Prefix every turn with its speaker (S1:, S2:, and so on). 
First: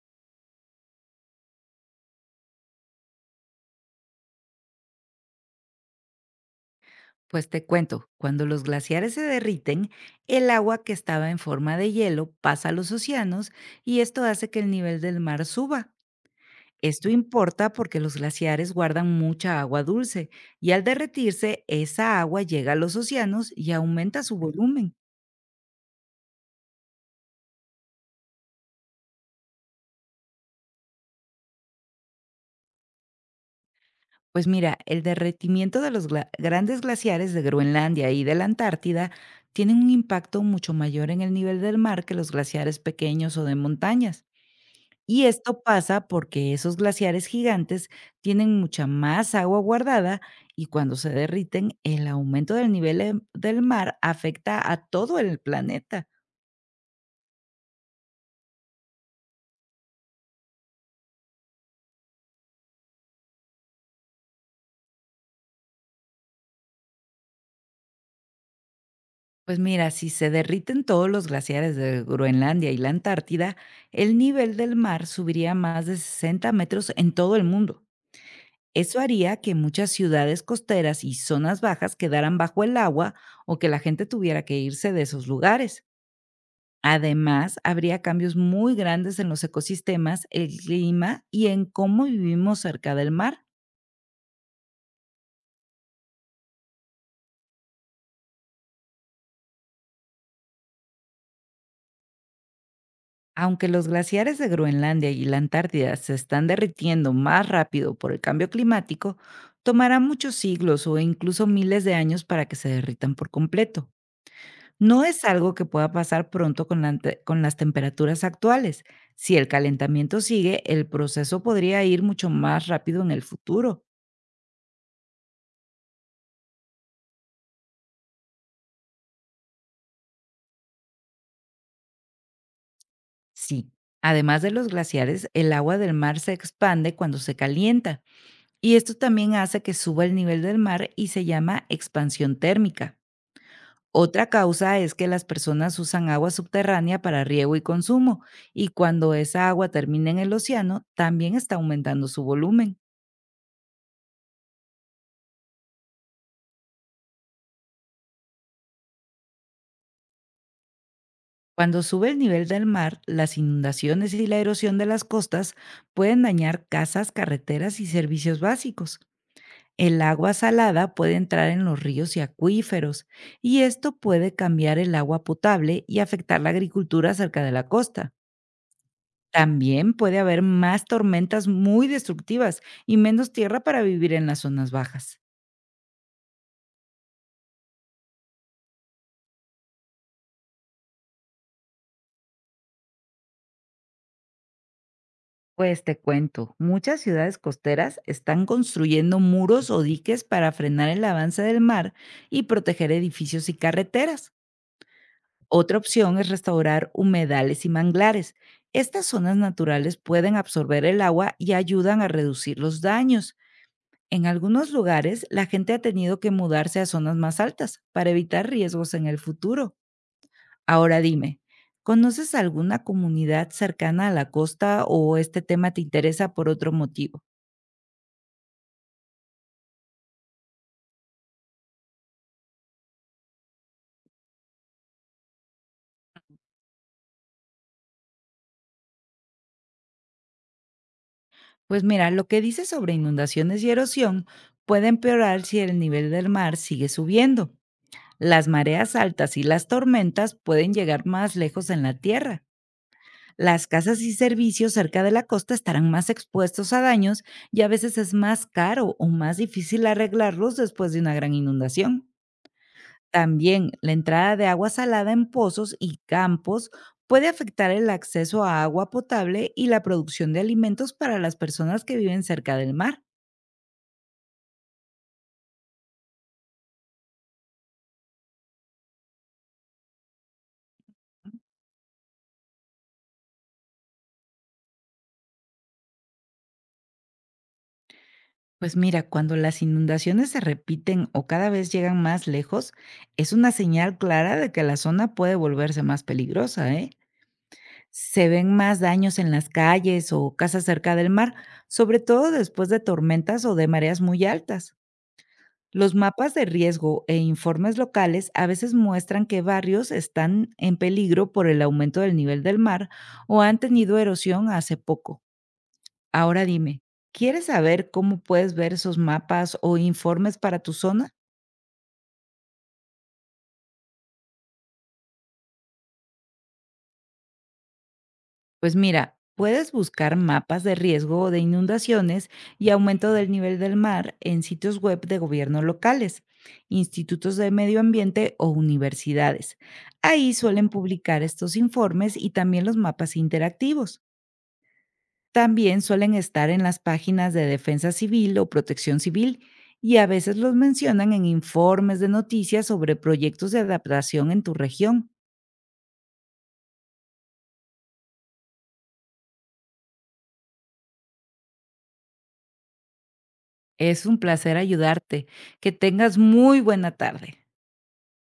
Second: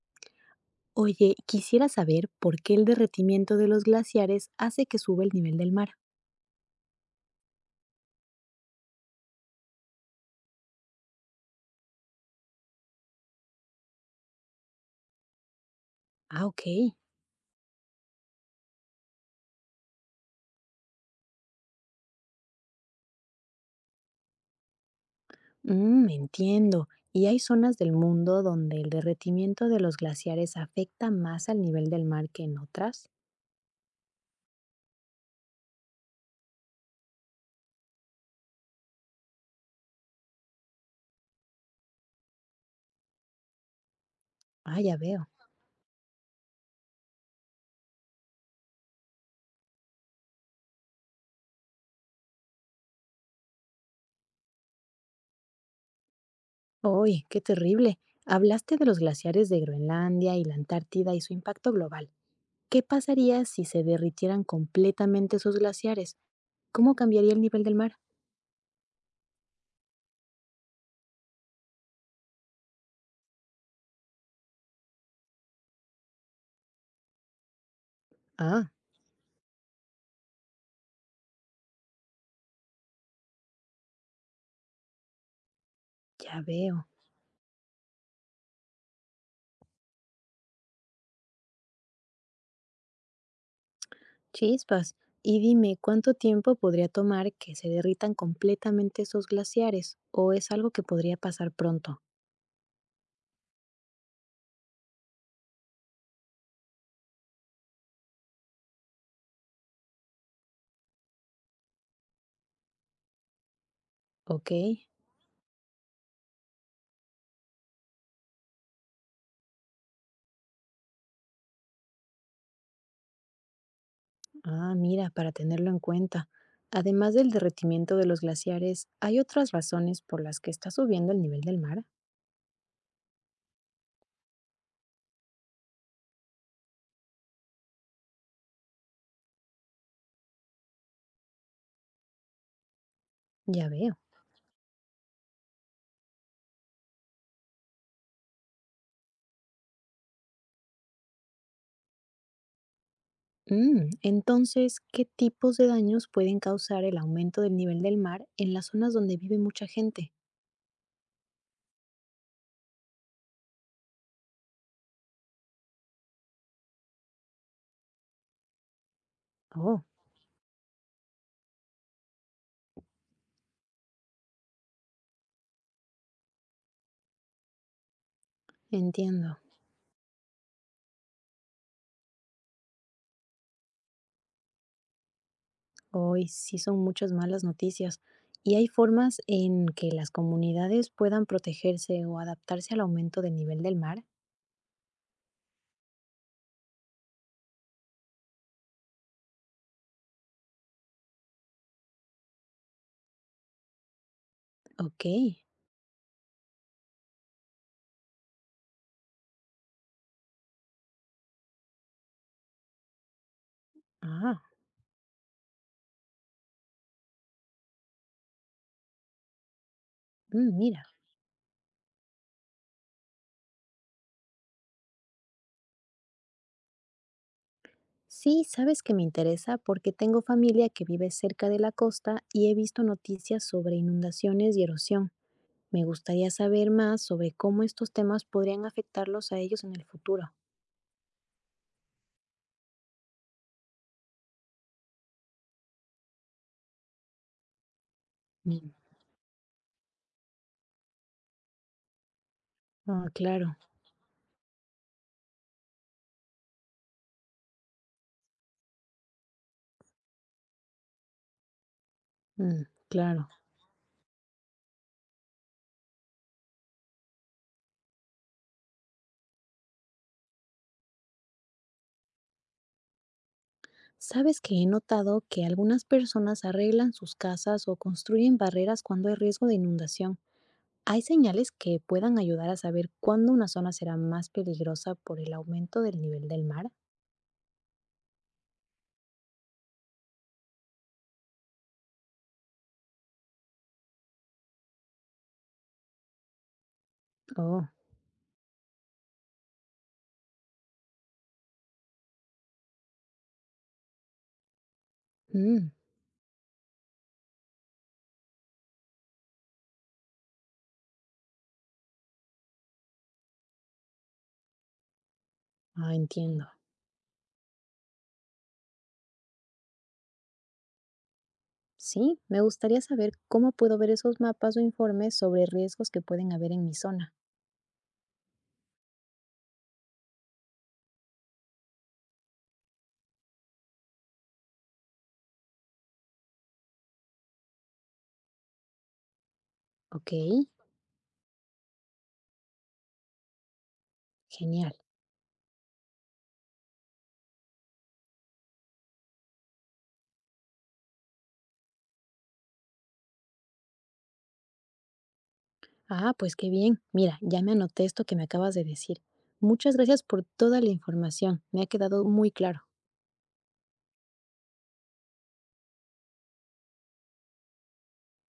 S1: Oye, quisiera saber por qué el derretimiento de los glaciares hace que suba el nivel del mar.
S2: Pues te cuento, cuando los glaciares se derriten, el agua que estaba en forma de hielo pasa a los océanos y esto hace que el nivel del mar suba.
S1: Ah, ok.
S2: Esto importa porque los glaciares guardan mucha agua dulce y al derretirse esa agua llega a los océanos y aumenta su volumen.
S1: Mm, entiendo. ¿Y hay zonas del mundo donde el derretimiento de los glaciares afecta más al nivel del mar que en otras?
S2: Pues mira, el derretimiento de los grandes glaciares de Groenlandia y de la Antártida tiene un impacto mucho mayor en el nivel del mar que los glaciares pequeños o de montañas.
S1: Ah, ya
S2: Y
S1: veo.
S2: esto pasa porque esos glaciares gigantes tienen mucha más agua guardada y cuando se derriten, el aumento del del mar afecta a todo el planeta.
S1: Oye, qué terrible. Hablaste de los glaciares de Groenlandia y la Antártida y su impacto global. ¿Qué pasaría si se derritieran completamente esos glaciares? ¿Cómo cambiaría el nivel del mar?
S2: Pues mira, si se derriten todos los glaciares de Groenlandia y la Antártida, el nivel del mar subiría más de 60 metros en todo el mundo.
S1: Ah,
S2: Eso haría que muchas ciudades costeras y zonas bajas quedaran bajo el agua o que la gente tuviera que irse de esos lugares.
S1: ya veo.
S2: Además, habría cambios muy grandes en los ecosistemas, el clima y en cómo vivimos cerca del mar.
S1: Chispas. Y dime, ¿cuánto tiempo podría tomar que se derritan completamente esos glaciares? ¿O es algo que podría pasar pronto?
S2: Aunque los glaciares de Groenlandia y la Antártida se están derritiendo más rápido por el cambio climático, tomará muchos siglos o incluso miles de años para que se derritan por completo.
S1: Ok.
S2: No es algo que pueda pasar pronto con las temperaturas actuales. Si el calentamiento sigue, el proceso podría ir mucho más rápido en el futuro.
S1: Ah, mira, para tenerlo en cuenta. Además del derretimiento de los glaciares, ¿hay otras razones por las que está subiendo el nivel del mar?
S2: Sí, además de los glaciares, el agua del mar se expande cuando se calienta y esto también hace que suba el nivel del mar y se llama expansión térmica.
S1: Ya veo.
S2: Otra causa es que las personas usan agua subterránea para riego y consumo y cuando esa agua termina en el océano también está aumentando su volumen.
S1: Mm, entonces, ¿qué tipos de daños pueden causar el aumento del nivel del mar en las zonas donde vive mucha gente?
S2: Cuando sube el nivel del mar, las inundaciones y la erosión de las costas pueden dañar casas, carreteras y servicios básicos.
S1: Oh,
S2: El agua salada puede entrar en los ríos y acuíferos, y esto puede cambiar el agua potable y afectar la agricultura cerca de la costa.
S1: entiendo.
S2: También puede haber más tormentas muy destructivas y menos tierra para vivir en las zonas bajas.
S1: Hoy sí son muchas malas noticias. ¿Y hay formas en que las comunidades puedan protegerse o adaptarse al aumento del nivel del mar?
S2: Pues te cuento, muchas ciudades costeras están construyendo muros o diques para frenar el avance del mar y proteger edificios y carreteras.
S1: Ok.
S2: Otra opción es restaurar humedales y manglares. Estas zonas naturales pueden absorber el agua y ayudan a reducir los daños. En
S1: Ah,
S2: algunos lugares, la gente ha tenido que mudarse a zonas más altas para evitar riesgos en el futuro.
S1: mm, mira.
S2: Ahora dime, ¿conoces alguna comunidad cercana a la costa o este tema te interesa por otro motivo?
S1: Sí, sabes que me interesa porque tengo familia que vive cerca de la costa y he visto noticias sobre inundaciones y erosión. Me gustaría saber más sobre cómo estos temas podrían afectarlos a ellos en el futuro.
S2: Pues mira, lo que dices sobre inundaciones y erosión puede empeorar si el nivel del mar sigue subiendo. Las
S1: Mm,
S2: mareas altas y las tormentas pueden llegar más lejos en la tierra.
S1: ah, claro,
S2: Las casas y servicios cerca de la costa estarán más expuestos a daños y a veces es más caro o más difícil arreglarlos después de una gran inundación.
S1: mm, claro.
S2: También la entrada de agua salada en pozos y campos puede afectar el acceso a agua potable y la producción de alimentos para las personas que viven cerca del mar.
S1: Sabes que he notado que algunas personas arreglan sus casas o construyen barreras cuando hay riesgo de inundación. ¿Hay señales que puedan ayudar a saber cuándo una zona será más peligrosa por el aumento del nivel del mar?
S2: Pues mira, cuando las inundaciones se repiten o cada vez llegan más lejos, es una señal clara de que la zona puede volverse más peligrosa, ¿eh?
S1: Oh,
S2: Se ven más daños en las calles o casas cerca del mar, sobre todo después de tormentas o de mareas muy altas.
S1: mm,
S2: Los mapas de riesgo e informes locales a veces muestran que barrios están en peligro por el aumento del nivel del mar o han tenido erosión hace poco.
S1: ah,
S2: Ahora
S1: entiendo.
S2: dime, ¿quieres saber cómo puedes ver esos mapas o informes para tu zona?
S1: Sí, me gustaría saber cómo puedo ver esos mapas o informes sobre riesgos que pueden haber en mi zona.
S2: Pues mira, puedes buscar mapas de riesgo de inundaciones y aumento del nivel del mar en sitios web de gobierno locales, institutos de medio ambiente o universidades.
S1: Ok,
S2: Ahí suelen publicar estos informes y también los mapas interactivos.
S1: genial.
S2: También suelen estar en las páginas de Defensa Civil o Protección Civil y a veces los mencionan en informes de noticias sobre proyectos de adaptación en tu región.
S1: Ah, pues qué bien. Mira, ya me anoté esto que me acabas de decir. Muchas gracias por toda la información. Me ha quedado muy claro.
S2: Es un placer ayudarte. Que tengas muy buena tarde.